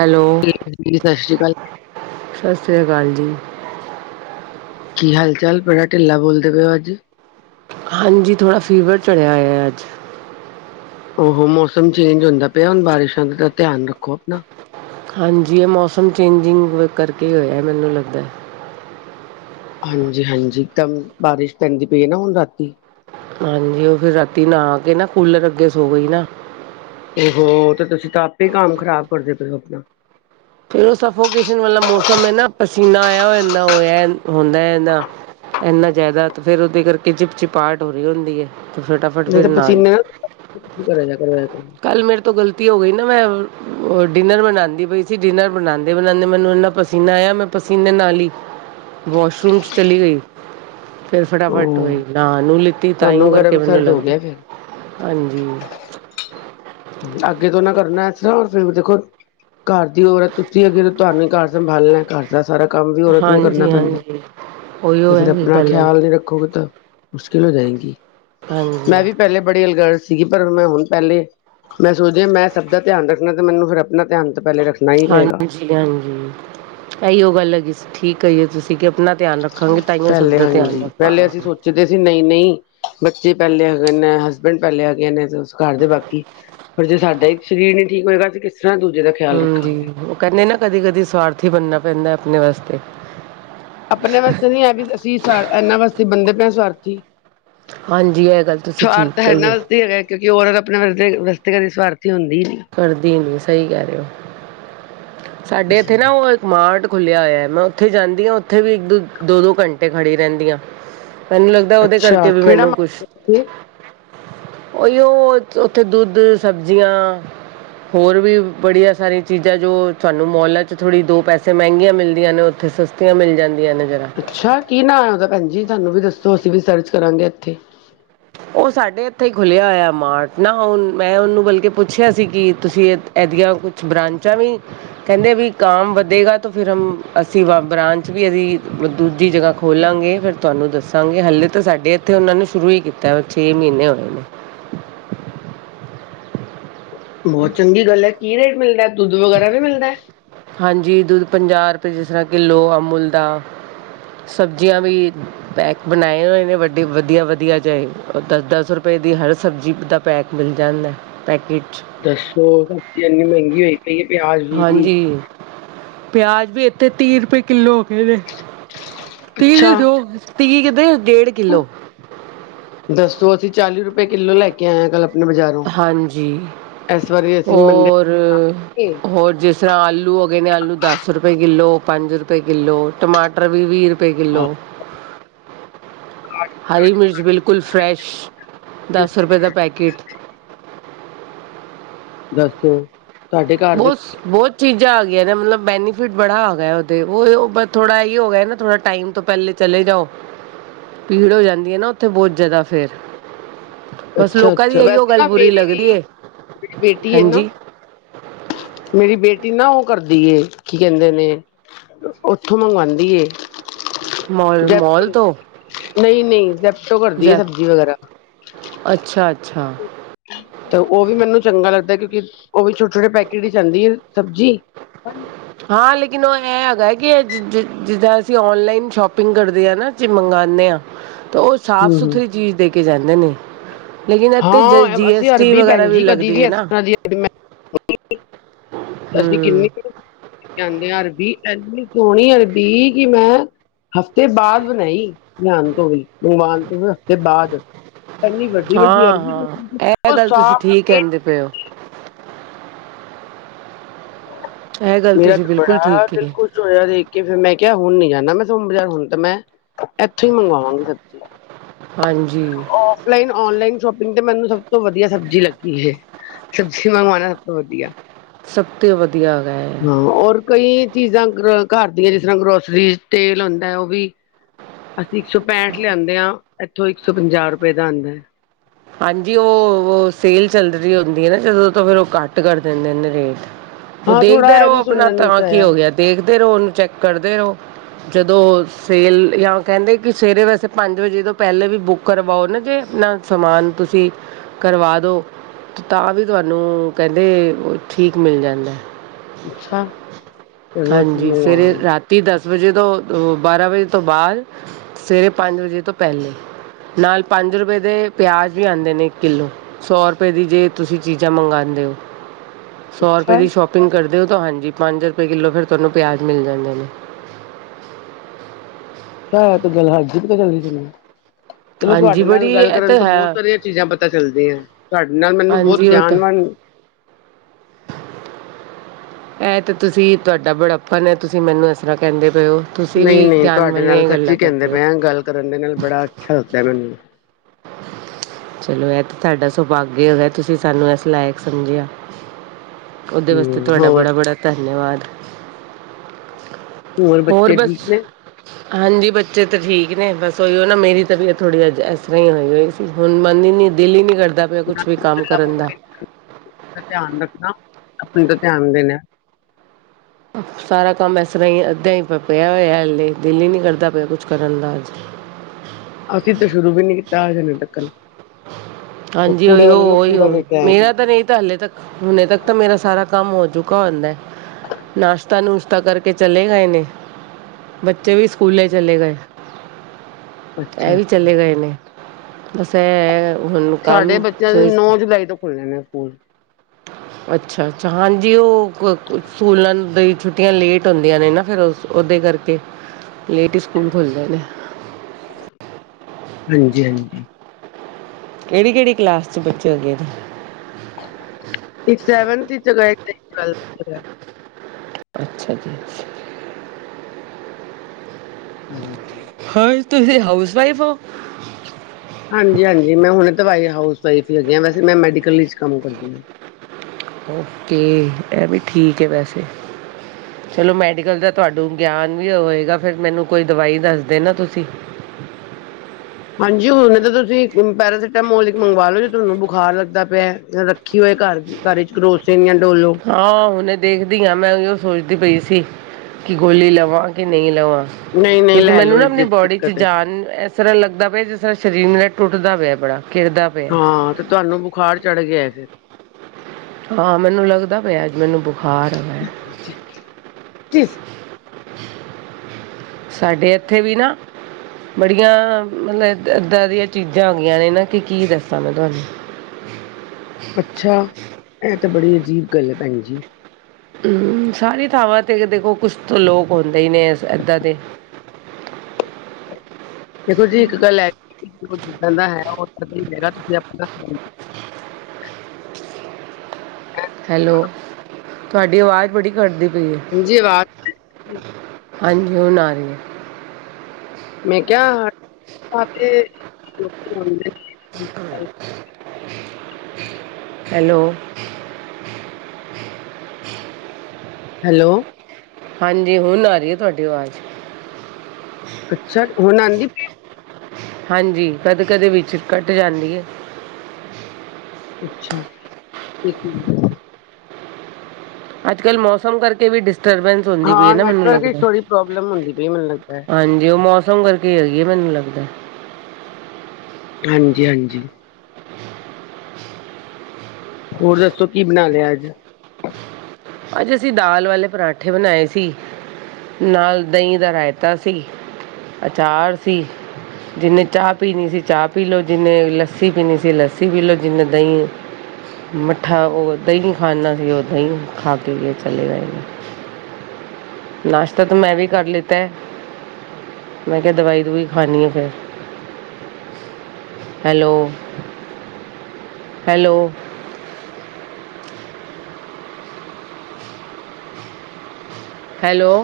Hello, ਸਤਿ ਸ਼੍ਰੀ ਅਕਾਲ। ਸਤਿ ਸ੍ਰੀ ਅਕਾਲ ਜੀ ਕੀ ਹਾਲ ਚਾਲ ਬੜਾ ਡੀਲਾ ਬੋਲਦੇ ਪਏ ਹੋ ਅੱਜ ਹਾਂਜੀ ਥੋੜ੍ਹਾ ਫੀਵਰ ਚੜਿਆ ਹੋਇਆ ਅੱਜ ਉਹਹ ਮੌਸਮ ਚੇਂਜ ਹੁੰਦਾ ਪਿਆ ਹੁਣ ਬਾਰਿਸ਼ਾਂ ਦਾ ਤਾਂ ਧਿਆਨ ਰੱਖੋ ਆਪਣਾ ਹਾਂਜੀ ਇਹ ਮੌਸਮ ਚੇਂਜਿੰਗ ਕਰਕੇ ਹੋਇਆ ਮੈਨੂੰ ਲੱਗਦਾ ਹਾਂਜੀ ਹਾਂਜੀ ਤਾਂ ਬਾਰਿਸ਼ ਪੈਂਦੀ ਪਈ ਏ ਨਾ ਹੁਣ ਰਾਤੀ ਹਾਂਜੀ ਉਹ ਫਿਰ ਰਾਤੀ ਨਾ ਕੇ ਨਾ ਕੂਲਰ ਅੱਗੇ ਸੋ ਗਈ ਨਾ ਤੇ ਹੋ ਤੇ ਤੁਸੀਂ ਤਾਂ ਆਪੇ ਕੰਮ ਖ਼ਰਾਬ ਕਰਦੇ ਪਏ ਹੋ ਆਪਣਾ ਫਿਰ ਉਹ ਸਫੋਕੇਸ਼ਨ ਵਾਲਾ ਮੌਸਮ ਹੈ ਨਾ ਪਸੀਨਾ ਆਇਆ ਹੋ ਜਾਂਦਾ ਹੋਆ ਹੁੰਦਾ ਏਦਾ ਇੰਨਾ ਜ਼ਿਆਦਾ ਤੇ ਫੇਰ ਉਹਦੇ ਕਰਕੇ ਚਿਪ ਚਿਪਾਟ ਹੋ ਰਹੀ ਹੁੰਦੀ ਹੈ ਤੇ ਫਟਾਫਟ ਨਹੀਂ ਫਿਰ ਤਾਂ ਨਹਾ ਲਓ। ਪਸੀਨੇ ਕਰ ਜਾ ਕਰ ਕਰ ਕੱਲ੍ਹ ਮੇਰੇ ਤੋਂ ਗ਼ਲਤੀ ਹੋ ਗਈ ਨਾ ਮੈਂ ਡਿਨਰ ਬਣਾਉਂਦੀ ਪਈ ਸੀ ਡਿਨਰ ਬਣਾਉਂਦੇ ਬਣਾਉਂਦੇ ਮੈਨੂੰ ਇੰਨਾ ਪਸੀ ਪਸੀਨਾ ਆਇਆ ਮੈਂ ਪਸੀਨੇ ਨਾਲ ਹੀ ਵਾਸ਼ਰੂਮ ਚ ਚਲੀ ਗਈ। ਫੇਿਰ ਫਟਾਫਟ ਉਹ ਉਹੀ ਨਾ ਨੂੰ ਲਿੱਤੀ ਤਾਂ ਹੀ ਤੁਹਾਨੂੰ ਉਹ ਕਰਕੇ ਗਰਮ ਮੈਨੂੰ ਸਰਦ ਹੋ ਲੱਗਦਾ ਗਿਆ ਫਿਰ ਹਾਂਜੀ। ਅੱਗੇ ਤੋਂ ਨਾ ਕਰਨਾ ਇਸ ਤਰ੍ਹਾਂ ਰ ਫਿਰਰ ਦੇਖੋ ਘਰ ਦੀ ਹੋਰ ਹੈ ਤੁਸੀਂ ਅਗੇ ਤੁਹਾਨੂੰ ਹੀ ਘਰ ਸੰਭਾਲ ਲੈ ਘਰ। ਦਾ ਸਾਰਾ ਕੰਮ ਵੀ ਔਰਤ ਨੂੰ ਹੀ ਕਰਨਾ ਪੈਂਦਾ ਹਾਂਜੀ-ਹਾਂਜੀ ਤੇ ਉਹੀਓ ਫੇਿਰ ਹੈਗੀ ਆਪਣਾ ਗੱਲ ਹੈਗੀ। ਖਿਆਲ ਨ ਰੱਖ ਤਾਂ ਮੁਸ਼ਕਿਲ ਹੋ ਜਾਏਗੀ ਹਾਂਜੀ। ਮੈਂ ਵੀ ਪਹਿਲੇ ਬੜੀ ਅਲਗਰ ਸੀਗੀ ਪਰ ਮੈਂ ਹੁਣ ਪਹਿਲੇ ਮੈਂ ਸੋਚਿਆ ਮੈਂ ਸਭ ਦਾ ਧਿਆਨ ਰੱਖਣਾ ਤੇ ਮੈਨੂੰ ਫਿਰ ਆਪਣਾ ਧਿਆਨ ਪਹਿਲੇ ਰੱਖਣਾ ਹੀ ਪਏਗਾ ਹਾਂਜੀ ਹਾਂਜੀ ਇਹੀਓ ਗੱਲ ਹੈਗੀ ਠੀਕ ਕਹੀ ਹੈ ਤੁਸੀਂ ਆਪਣਾ ਧਿਆਨ ਰੱਖਾਂਗੇ ਤਾਹੀਓਂ ਸਭ ਦਾ ਧਿਆਨ ਰੱਖ ਪਾਵਾਂਗੇ ਚ ਸੀ ਨਹੀਂ ਨਹੀਂ ਬੱਚੇ ਪਹਿਲੇ ਹੈਗੇਏ ਨੇ ਹਸਬੈਂਡ ਪਹਿਲੇ ਹੈਗੇਏ ਨੇ ਘਰ ਦੇ ਬਾਕੀ ਪਰ ਜੇ ਸਾਡਾ ਇ ਸਰੀਰ ਨੀ ਠੀਕ ਹੋਏਗਾ ਕਿਸ ਤਰ੍ਹਾਂ ਦੂਜੇ ਦਾ ਖ਼ਿਆਲ ਹਮ ਜੀ ਉਹ ਕਹਿੰਦੇ ਨਾ ਕਦੀ ਕਦੀ ਸਵਾਰਥੀ ਬਣਨਾ ਪੈਂਦਾ ਆਪਣੇ ਵਾਸਤੇ ਆਪਣੇ ਵਾਸਤੇ ਨੀ ਹੈ ਵੀ ਅਸੀਂ ਸ ਇਹਨਾਂ ਵਾਸਤੇ ਬੰਦੇ ਪਏ ਹੈ ਸਵਾਰਥੀ ਹਾਂਜੀ ਇਹ ਗੱਲ ਤੁਸੀਂ ਰ ਤਾਂ ਠੀਕ ਹੈ ਕਹੀ ਏ ਨਾ ਵਤੀ ਹੈਗਾ [unintelligible] ਕਿਉਂਕਿ ਔਰਤ ਆਪਣੇ ਵਰਹੇ ਵਾਸਤੇ ਸਵਾਰਥੀ ਹੁੰਦੀ ਹੀ ਨੀ ਕਰਦੀ ਨ ਸਹੀ ਕਹਿ ਰਹੇ ਹੋ ਸਾਡੇ ਇੱਥੇ ਨਾ ਜੀ ਉਹ ਮਾਰਟ ਖੁੱਲਿਆ ਹੋਇਆ ਮੈਂ ਉੱਥੇ ਜਾਂਦੀ ਹਾਂ ਉੱਥੇ ਵੀ ਇੱਕ ਦੋ ਦੋ ਦੋ ਘੰਟੇ ਖੜੀ ਰਹਿੰਦੀ ਆਾਂ ਮੈਨੂੰ ਲੱਗਦਾ ਉਹਦੇ ਅੱਛਾ ਕਰਕੇ ਵੀ ਕਿਹੜਾ ਮੈਨੂੰ ਕੁਛ ਮਾਮਲਾ ਇੱਥੇ? ਓਇਓ ਉਹ ਉੱਥੇ ਦੁੱਧ ਸਬਜ਼ੀਆਂ ਹੋਰ ਵੀ ਬੜੀਆਂ ਸਾਰੀਆਂ ਚੀਜ਼ਾਂ ਜੋ ਤੁਾਨੂੰ ਮੌਲਾਂ 'ਚ ਥੋੜ੍ਹੀ ਦੋ ਪੈਸੇ ਮਹਿੰਗੀਆਂ ਮਿਲਦੀਆਂ ਨੇ ਉੱਥੇ ਸਸਤੀਆਂ ਮਿਲ ਜਾਂਦੀਆਂ ਨੇ ਜ਼ਰਾਂ ਅੱਛਾ ਕੀ ਨਾਂ ਹੈ ਉਹਦਾ ਭੈਣ ਜੀ ਤੁਹਾਨੂੰ ਵੀ ਦੱਸੋ ਅਸੀਂ ਵੀ ਸਰਚ ਕਰਾਂਗੇ ਇੱਥੇ ਉਹ ਸਾਡੇ ਇੱਥੇ ਹੀ ਖੁੱਲ੍ਹਿਆ ਹੋਇਆ ਮਾਰਟ ਨਾ ਉਹ ਮੈਂ ਉਹਨੂੰ ਬਲਕਿ ਪੁੱਛਿਆ ਸੀ ਕਿ ਤੁਸੀਂ ਇ ਇਹਦੀਆਂ ਕੁਛ ਬ੍ਰਾਂਚਾਂ ਵੀ ਕਹਿੰਦੇ ਵੀ ਕਾਮ ਵਧੇਗਾ ਤੇ ਫਿਰ ਹਮ ਅਸੀਂ ਬ੍ਰਾਂਚ ਵੀ ਅਸੀਂ ਦੂਜੀ ਜਗ੍ਹਾ ਖੋਲਾਂਗੇ ਫਿਰ ਤੁਹਾਨੂੰ ਦੱਸਾਂਗੇ ਹਾਲੇ ਤਾਂ ਸਾਡੇ ਇੱਥੇ ਉਹਨਾਂ ਨੇ ਸ਼ੁਰੂ ਹੀ ਕੀਤਾ ਛੇ ਮਹੀਨੇ ਹੋਏ ਨੇ ਬਹੁਤ ਚੰਗੀ ਗੱਲ ਹੈ ਕੀ ਰੇਟ ਮਿਲਦਾ ਦੁੱਧ ਵਗੈਰਾ ਵੀ ਮਿਲਦਾ ਹਾਂਜੀ ਦੁੱਧ ਪੰਜਾਹ ਰੁਪਏ ਜਿਸ ਤਰ੍ਹਾਂ ਕਿੱਲੋ ਅਮੂਲ ਦਾ ਸਬਜ਼ੀਆਂ ਵੀ ਪੈਕ ਬਣਾਏ ਹੋਏ ਨੇ ਵੱਡੇ ਵਧੀਆ- ਵਧੀਆ ਜਯੇ ਦਸ -ਦਸ ਰੁਪਏ ਦੀ ਹਰ ਸਬਜ਼ੀ ਦਾ ਪੈਕ ਮਿਲ ਜਾਂਦਾ ਪੈਕੇਟ 'ਚ ਦੱਸੋ ਸਬਜੀ ਇੰਨੀ ਮਹਿੰਗੀ ਹੋਈ ਪਿਆਜ ਵੀ ਹਾਂਜੀ ਪਿਆਜ ਵੀ ਇੱਥੇ ਤੀਹ ਰੁਪਏ ਕਿੱਲੋ ਹੋਗੇ ਨੇ ਤੀਹ ਅੱਛਾ ਦੇ ਦੋ ਤੀ ਕਿਤੇ ਡੇਢ ਕਿੱਲੋ ਦੱਸੋ ਅਸੀਂ ਚਾਲੀ ਰੁਪਏ ਕਿੱਲੋ ਲੈ ਕੇ ਆਏਆਾਂ ਕੱਲ ਆਪਣੇ ਬਾਜ਼ਾਰੋਂ ਹਾਂਜੀ ਇਸ ਵਾਰੀ ਅਸੀਂ ਮੰਡੇ ਹੋਰ ਗਏ -ਹੋਰ ਜਿਸ ਜਿਸ ਤਰ੍ਹਾਂ ਆਲੂ ਹੋ ਗਏ ਨੇ ਆਲੂ ਦਸ ਰੁਪਏ ਕਿੱਲੋ ਪੰਜ ਰੁਪਏ ਕਿੱਲੋ ਟਮਾਟਰ ਵੀ ਵੀਹ ਰੁਪਏ ਰੁਪਏ ਹਾਂ ਕਿੱਲੋ ਹਰੀ ਮਿਰਚ ਬਿਲਕੁਲ ਫਰੈਸ਼ ਦਸ ਰੁਪਏ ਦਾ ਪੈਕੇਿਟ ਦੱਸੋ ਤੁਹਾਡੇ ਘਰ ਦੇ ਬਹੁ ਬਹੁਤ ਚੀਜ਼ਾਂ ਆ ਗਈ ਨੇ ਮਤਲਬ ਬੈਨੀਫਿਟ ਬੜਾ ਆ ਗਿਆ ਉਹਦੇ ਉਹ ਥੋੜ੍ਹਾ ਇਹੀ ਹੋ ਗਿਆ ਨਾ ਥੋੜ੍ਹਾ ਟਾਈਮ ਤੋਂ ਪਹਿਲੇ ਚਲੇ ਜਾਓ [inaudible] ਭੀੜ ਹੋ ਜਾਂਦੀ ਹੈ ਨਾ ਉੱਥੇ ਬਹੁਤ ਜਿਆਦਾ ਫੇਰ ਬਸ ਅੱਛਾ ਲੋਕਾਂ ਦੀ ਅੱਛਾ ਇਹੀਓ ਵੈਸੇ ਗੱਲ ਨਾ ਬੁਰੀ ਮੇਰੀ ਵੀ ਲੱਗਦੀ ਏ। ਮੇਰੀ ਬੇਟੀ ਹੈ ਨਾ ਹਾਂਜੀ ਮੇਰੀ ਬੇਟੀ ਨਾ ਉਹ ਕਰਦੀ ਏ ਕੀ ਕਹਿੰਦੇ ਨੇ ਉਥੋਂ ਮੰਗਵਾਉਂਦੀ ਏ। ਮੋਲ ਮੋਲ ਜੈਪਟੋ ਤੋਂ ਨਹੀਂ ਨਹੀਂ ਜੈਪਟੋ ਕਰਦੀ ਹੈ ਜੈ ਸਬਜ਼ੀ ਵਗੈਰਾ। ਅੱਛਾ ਅੱਛਾ ਹਮ ਤੇ ਉਹ ਵੀ ਮੈਨੂੰ ਚੰਗਾ ਲੱਗਦਾ ਕਿਉਂਕਿ ਉਹ ਵੀ ਛੋਟੇ ਛੋਟੇ ਪੈਕੇਟ ਹੀ ਆਦੀ ਹੈ ਸਬਜ਼ੀ ਹਾਂ ਲੇਕਿਨ ਉਹ ਇਹ ਹੈਗਾ ਕਿ ਅ ਜਿੱਦਾਂ ਅਸੀਂ ਔਨਲਾਈਨ ਸ਼ੋਪਿੰਗ ਕਰਦੇ ਹਾਂ ਨਾ ਜ ਮੰਗਵਾਉਂਦੇ ਹਾਂ ਤੇ ਉਹ ਸਾਫ ਹੂੰ ਹੂੰ ਸੁਥਰੀ ਚੀਜ਼ ਦੇ ਕੇ ਜਾਂਦੇ ਨੇ ਲੇਕਿਨ ਇੱਥੇ ਜ ਹਾਂ ਜੀ ਅਸੀਂ ਐਸ ਟੀ ਅਰਬੀ ਵਗੈਰਾ ਭੈਣ ਵੀ ਜੀ ਕਦੀ ਲੱਗਦੀ ਹੈ ਇਸ ਨਾ ਤਰ੍ਹਾਂ ਦੀ ਅਰਬੀ ਅਸੀਂ ਕਿੰਨਨੀ ਹੂੰ ਜਾਂਦੇ ਹਰ ਐੰਨੀ ਸੋਹਣੀ ਹੈੱਡੀ ਕਿ ਮੈਂ ਹਫ਼ਤੇ ਬਾਅਦ ਬਣਾਈ ਲਿਆਣ ਤੋਂ ਵੀ ਮੰਗਵਾਨ ਤੋਂ ਵੀ ਹਫ਼ਤੇ ਬਾਅਦ ਇੰਨੀ ਵਧੀਆ ਹਾਂ ਹਾਂ ਇਹ ਗੱਲ ਤੁਸੀਂ [inaudible] ਠੀਕ ਕਹਿੰਦੇ ਪਏ ਹੋ ਇਹ ਗੱਲ ਮੇਰਾ ਤੁਸੀਂ ਤੇ ਬਿਲਕੁਲ ਠੀਕ ਬੜਾ ਦਿਲ ਕਹੀ ਖੁਸ਼ ਹੋਇਆ ਦੇਖ ਕੇ ਫਿਰ ਮੈਂ ਕਿਹਾ ਹੁਣ ਨੀ ਜਾਣਾ ਮੈਂ ਸੋਮ ਬਾਜ਼ਾਰ ਹੁਣ ਤਾਂ ਮੈਂ ਇੱਥੋਂ ਹੀ ਮੰਗਵਾਵਾਂਗੇ ਫਿਰ। ਹਾਂਜੀ ਆਨਲਾਈਨ ਸ਼ੋਪਿੰਗ ਤੇ ਮੈਨੂੰ ਸਭ ਤੋਂ ਵਧੀਆ ਸਬਜ਼ੀ ਲੱਗੀ ਹੈ ਸਬਜ਼ੀ ਮੰਗਵਾਉਣਾ ਸਭ ਤੋਂ ਵਧੀਆ। ਸਭ ਤੋਂ ਵਧੀਆ ਵੈ। ਹਾਂ ਔਰ ਕਈ ਚੀਜ਼ਾਂ ਘਰ ਦੀਆਂ ਜਿਸ ਤਰ੍ਹਾਂ ਗਰੋਸਰੀ ਸੇਲ ਹੁੰਦਾ ਉਹ ਵੀ। ਅਸੀਂ ਇੱਕ ਸੌ ਇੱਕ ਸੌ ਪੈਂਹਠ ਲਿਆਂਦੇ ਹਾਂ ਇੱਥੋਂ ਇੱਕ ਸੌ ਪੰਜਾਹ ਰੁਪਏ ਦਾ ਆਦਾ ਏ। ਹਾਂਜੀ ਉਹ ਸੇਲ ਚੱਲ ਰਹੀ ਹੁੰਦੀ ਹੈ ਨਾ ਜਦੋਂ ਤੋਂ ਫਿਰ ਉਹ ਘਟ ਕਰ ਦਿੰਦੇ ਨੇ ਰੇਟ। [inaudible] ਉਹ ਦੇਖਦੇ ਥੋੜਾ ਇਹ ਰਹੋ ਵੀ ਆਪਣਾ ਸੁਣਨ ਵਿੱਚ ਤਾਂ ਕੀ ਆਇਆ ਹੋ ਗਿਆ ਦੇਖਦੇ ਰਹੋ ਉਹਨੂੰ ਚੈੱਕ ਕਰਦੇ ਰਹੋ। ਜਦੋਂ ਸੇਲ ਯਾ ਕਹਿੰਦੇ ਕਿ ਸਵੇਰੇ ਵੈਸੇ ਪੰਜ ਵਜੇ ਤੋਂ ਪਹਿਲੇ ਵੀ ਬੁੱਕ ਕਰਵਾਓ ਨਾ ਜੇ ਆਪਣਾ ਸਮਾਨ ਤੁਸੀਂ ਕਰਵਾ ਦਿਉ। ਤਾਂ ਵੀ ਤੁਹਾਨੂੰ ਕਹਿੰਦੇ ਉਹ ਠੀਕ ਮਿਲ ਜਾਂਦਾ। ਅੱਛਾ ਚਲੋ ਅਸੀਂ ਹਾਂਜੀ ਸਵੇਰੇ ਮੰਗਵਾਵਾਂਗੇ ਰਾਤੀ ਦਸ ਵਜੇ ਤੋਂ ਬਾਰਾਂ ਵਜੇ ਤੋਂ ਬਾਅਦ ਸਵੇਰੇ ਪੰਜ ਵਜੇ ਤੋਂ ਪਹਿਲੇ ਨਾਲ ਪੰਜ ਰੁਪਏ ਦੇ ਪਿਆਜ਼ ਵੀ ਆਦੇ ਨੇ ਇੱਕ ਕਿੱਲੋ ਸੌ ਰੁਪਏ ਦੀ ਜੇ ਤੁਸੀਂ ਚੀਜ਼ਾਂ ਮੰਗਾਦੇ ਹੋ। ਸੌ ਰੁਪਏ ਅੱਛਾ ਦੀ ਸ਼ੋਪਿੰਗ ਕਰਦੇ ਹੋ ਤਾਂ ਹਾਂਜੀ ਪੰਜ ਰੁਪਏ ਕਿੱਲੋ ਫਿਰ ਤੁਹਾਨੂੰ ਪਿਆਜ ਮਿਲ ਜਾਂਦੇ ਨੇ। [inaudible] ਚਲੋ ਹਾਂਜੀ ਤੁਹਾਡੇ ਨਾਲ ਬੜੀ ਗੱਲ ਇਹ ਕਰਨ ਤਾਂ ਤੋਂ ਹੈ ਬਹੁਤ ਸਾਰੀਆਂ ਚੀਜ਼ਾਂ ਪਤਾ ਚੱਲਦੀਆਂ। ਤੁਹਾਡੇ ਨਾਲ ਮੈਨੂੰ ਬਹੁਤ ਹਾਂਜੀ ਉਹ ਤਾਂ ਗਿਆਨਵਾਨ ਇਹ ਤੇ ਤੁਸੀਂ ਤੁਹਾਡਾ ਬੜਾਪਨ ਹੈ ਤੁਸੀਂ ਮੈਨੂੰ ਇਸ ਤਰ੍ਹਾਂ ਕਹਿੰਦੇ ਪਏ ਹੋ। ਤੁਸੀਂ ਨਹੀਂ ਵੀ ਨਹੀਂ ਗਿਆਨ ਤੁਹਾਡੇ ਵਾਲੀਆਂ ਨਾਲ ਹੀ ਸੱਚੀ ਗੱਲਾਂ ਕਹਿੰਦੇ ਕਰਦੇ ਹੋ ਪਏ ਗੱਲ ਕਰਨ ਦੇ ਨਾਲ ਬੜਾ ਅੱਛਾ ਲੱਗਦਾ ਮੈਨੂੰ। ਚਲੋ ਇਹ ਤੇ ਤੁਹਾਡਾ ਸਭਾਗਿਆ ਹੋਇਆ ਤੁਸੀਂ ਸਾਨੂੰ ਇਸ ਲਾਇਕ ਸਮਝਿਆ। ਉਹਦੇ ਵਾਸਤੇ ਹੂੰ, ਤੁਹਾਡਾ ਹੋਰ ਬੜਾ ਬੜਾ ਧੰਨਵਾਦ। ਹੋਰ ਬੱਚੇ ਬਸ। ਠੀਕ ਨੇ? ਹਾਂਜੀ ਬੱਚੇ ਤਾਂ ਠੀਕ ਨੇ ਬਸ ਉਹੀਓ ਨਾ ਮੇਰੀ ਤਬੀਅਤ ਥੋੜ੍ਹੀ ਅੱਜ ਇਸ ਤਰ੍ਹਾਂ ਹੀ ਹੋਈ ਹੋਈ। ਹੁਣ ਮੰਨ ਨੀ ਦਿਲ ਹੀ ਨੀ ਕਰਦਾ। ਪਿਆ ਕੁਝ ਵੀ ਕੰਮ ਕਰਨ ਦਾ ਧਿਆਨ ਰੱਖਣਾ ਆਪਣੇ ਤਾਂ ਧਿਆਨ ਦੇਣਾ। ਸਾਰਾ ਕੰਮ ਇਸ ਤਰ੍ਹਾਂ ਹੀ ਏਦਾ ਹੀ ਪਿਆ ਹੋਇਆ ਹਾਲੇ ਦਿਲ ਹੀ ਨਹੀਂ ਕਰਦਾ ਪਿਆ ਕੁਛ ਕਰਨ ਦਾ ਅੱਜ ਅਸੀਂ ਤਾਂ ਸ਼ੁਰੂ ਵੀ ਨੀ ਕੀਤਾ ਹਜੇ ਹਾਲੇ ਤੱਕਰ ਹਾਂਜੀ ਓਹੀ ਉਹ ਉਹੀ ਕੂੜਾ ਹੋਵੇ ਦੇ ਕੇ ਆਏ ਮੇਰਾ ਤਾਂ ਨਹੀਂ ਤਾਂ ਹਾਲੇ ਤੱਕ ਹੁਣੇੇ ਤੱਕ ਤਾਂ ਮੇਰਾ ਸਾਰਾ ਕੰਮ ਹੋ ਚੁੱਕਾ ਹੁੰਦਾ। ਨਾਸ਼ਤਾ ਨੂਸ਼ਤਾ ਕਰਕੇ ਚਲੇ ਗਏ ਨੇ। ਬੱਚੇ ਵੀ ਸਕੂਲੇ ਚਲੇ ਗਏ। ਹਾਂ। ਅੱਛਾ ਇਹ ਵੀ ਅੱਛਾ ਚਲੇ ਗਏ ਨੇ ਬਸ ਇਹ ਹੁਣ ਸਾਡੇ ਕੰਮ ਬੱਚਿਆਂ ਦੇ ਸੋਚ ਨੌ ਜੁਲਾਈ ਤੋਂ ਖੁੱਲਣੇ ਨੇ ਸਕੂਲ। ਅੱਛਾ ਅੱਛਾ ਹਾਂਜੀ ਉਹ ਸਕੂਲਾਂ ਦੀ ਛੁੱਟੀਆਂ ਲੇਟ ਹੁੰਦੀਆਂ ਨੇ ਨਾ ਫਿਰ ਉਹਦੇ ਕਰਕੇ ਲੇਟ ਹੀ ਸਕੂਲ ਖੁੱਲ੍ਹਦੇ ਨੇ। ਹਾਂਜੀ, ਹਾਂਜੀ। ਕਿਹੜੀ ਕਿਹੜੀ ਕਲਾਸ ਚ ਬੱਚੇ ਹੋਗੇ ਇਹਦੇ ਇੱਕ ਸੈਵਨਥ ਚਲਾ ਗਿਆ, ਇਕ ਟਵੈਲਥ ਚ ਏ। ਅੱਛਾ ਜੀ। ਹਾਂਜੀ। ਹਾਂ ਤੁਸੀਂ ਹਾਊਸ ਵਾਈਫ ਹੋ। ਹਾਂਜੀ ਹਾਂਜੀ ਮੈਂ ਹੁਣੇ ਦਵਾਈ ਹਾਊਸ ਵਈਫ ਹੈਗੀ ਹਾਂ ਵੈਸੇ ਮੈਂ ਮੈਡੀਕਲ ਹੀ 'ਚ ਕੰਮ ਕਰਦੀ ਹਾਂ ਓਕੇ ਇਹ ਵੀ ਠੀਕ ਹੈ ਵੈਸੇ। ਚਲੋ ਮੈਡੀਕਲ ਦਾ ਤੁਹਾਨੂੰ ਗਿਆਨ ਵੀ ਹੋਵੇਗਾ ਫਿਰ ਮੈਨੂੰ ਕੋਈ ਦਵਾਈ ਦੱਸਦੇ ਨਾ ਤੁਸੀਂ ਹਾਂਜੀ, ਹੁਣ ਤਾਂ ਤੁਸੀਂ ਪੈਰਾਸਟਾਮੋਲ ਇੱਕ ਮੰਗਵਾ ਲਓ ਜੇ ਤੁਹਾਨੂੰ ਬੁਖਾਰ ਲੱਗਦਾ ਪਿਆ। ਰਖੀ ਹੋਏ, ਘਰ-ਘਰ ਚ ਕਰੋਸੀਨ ਜਾਂ ਡੋਲੋ, ਹਾਂ ਹੁਣੇ ਦੇਖਦੀ ਹਾਂ, ਮੈਂ ਉਹ ਸੋਚਦੀ ਪਈ ਸੀ, ਕਿ ਗੋਲੀ ਲਵਾਂ ਕਿ ਨਹੀਂ ਲਵਾਂ। ਨਹੀਂ ਨਹੀਂ ਕਿਉਂਕਿ ਲੈ ਮੈਨੂੰ ਲਓ ਨਾ ਆਪਣੀ ਇੱਜ਼ਤ ਬੋਡੀ ਚ ਦਿੱਕਤ ਹੈ ਜਾਨ, ਤਰ੍ਹਾਂ ਲੱਗਦਾ ਪਿਆ, ਜਿਸ ਤਰ੍ਹਾਂ ਸਰੀਰ ਮੇਰਾ ਟੁੱਟਦਾ ਪਿਆ, ਬੜਾ ਗਿਰਦਾ ਹਾਂ ਤੇ ਤੁਹਾਨੂੰ ਬੁਖਾਰ ਚੜ੍ਹ ਗਿਆ ਫਿਰ, ਹਾਂ ਮੈਨੂੰ ਲੱਗਦਾ ਪਿਆ, ਅੱਜ ਮੈਨੂੰ ਬੁਖਾਰ ਆ ਵਾ, ਅੱਛਾ ਜੀ, [unintelligible] ਸਾਡੇ ਇੱਥੇ ਵੀ ਨਾ, ਬੜੀਆਂ ਮਤਲਬ ਏਦਾਂ ਦੀਆਂ ਚੀਜ਼ਾਂ ਆ ਗਈਆਂ ਨੇ, ਨਾ ਕਿ ਕੀ ਦੱਸਾਂ ਮੈਂ ਤੁਹਾਨੂੰ ਅੱਛਾ ਇਹ ਤਾਂ ਬੜੀ ਅਜੀਬ ਗੱਲ ਹੈ ਭੈਣ ਜੀ। ਹੂੰ, ਸਾਰੀ ਥਾਵਾਂ ਤੇ ਦੇਖੋ ਕੁਛ ਲੋਕ ਹੁੰਦੇ ਹੀ ਨੇ ਏਦਾਂ ਦੇ, ਦੇਖੋ ਜੀ ਇੱਕ ਗੱਲ ਹੈ, ਜਿੱਦਾਂ ਦਾ ਹੈ ਉਹ ਉਦਾਂ ਦਾ ਹੀ ਹੈਗਾ ਤੁਸੀਂ ਆਪਾਂ ਦੱਸ ਹੈਲੋ, ਤੁਹਾਡੀ ਆਵਾਜ਼ ਬੜੀ ਕਟ ਦੀ ਪਈ ਹੈ। ਹਾਂਜੀ ਅਵਾਜ਼, ਹਾਂਜੀ, ਹੁਣ ਆ ਰਹੀ ਹੈ। ਮੈਂ ਕਿਆ [unintelligible] ਹੈਲੋ। ਹੈਲੋ। ਹਾਂਜੀ ਹੁਣ ਆ ਰਹੀ ਹੈ, ਤੁਹਾਡੀ ਆਵਾਜ਼ ਅੱਛਾ, ਹੁਣ ਆਉਂਦੀ ਪਈ। ਹਾਂਜੀ, ਕਦੇ ਕਦੇ ਵਿੱਚ ਕੱਟ ਜਾਂਦੀ ਹੈ। ਅੱਛਾ ਇੱਕ ਮਿੰਟ, ਅੱਜ-ਕੱਲ੍ਹ ਮੌਸਮ ਕਰਕੇ ਵੀ ਡਿਸਟਰਬੈਂਸ, ਹੁੰਦੀ ਪਈ ਹੈ, ਹਾਂ ਨਾ ਮੈਨੂੰ ਨੈਟਵਰਕ ਦੀ ਲੱਗਦਾ ਥੋੜੀ ਪ੍ਰੋਬਲਮ ਹੁੰਦੀ ਪਈ ਮੈਨੂੰ ਲੱਗਦਾ ਹਾਂਜੀ ਉਹ ਮੌਸਮ ਕਰਕੇਂ ਹੋਈਏ ਮੈਨੂੰ ਲੱਗਦਾ। ਹਾਂਜੀ-ਹਾਂਜੀ। ਹੋਰ ਦੱਸੋ ਕੀ ਬਣਾ ਲਿਆ ਅੱਜ? ਅੱਜ ਅਸੀਂ ਦਾਲ ਵਾਲੇ ਪਰਾਂਠੇ ਬਣਾਏ ਸੀ। ਨਾਲ ਦਹੀਂ ਦਾ ਰਾਇਤਾ ਸੀ, ਅਚਾਰ ਸੀ। ਜਨੇ ਚਾਹ ਪੀਣੀ ਸੀ ਚਾਹ ਪੀ ਲਓ, ਜਨੇ ਲੱਸੀ ਪੀਣੀ ਸੀ ਲੱਸੀ ਪੀ ਲਓ ਜਿੰਨੇ ਦਹੀਂਂ ਮੱਠਾ ਉਹ ਦਹੀਂ ਖਾਦਾ ਸੀ, ਉਹ ਦਹੀਂ ਖਾ ਕੇ ਚਲੇ ਗਏ ਨੇ। ਨਾਸ਼ਤਾ ਤਾਂ ਮੈਂ ਵੀ ਕਰ ਲਿੱਤਾ। ਮੈਂ ਕਿਹਾ ਦਵਾਈ ਦਵਾਈ, ਖਾਣੀ ਆ ਫਿਰ ਹੈਲੋ ਹੈਲੋ, ਹੈਲੋ,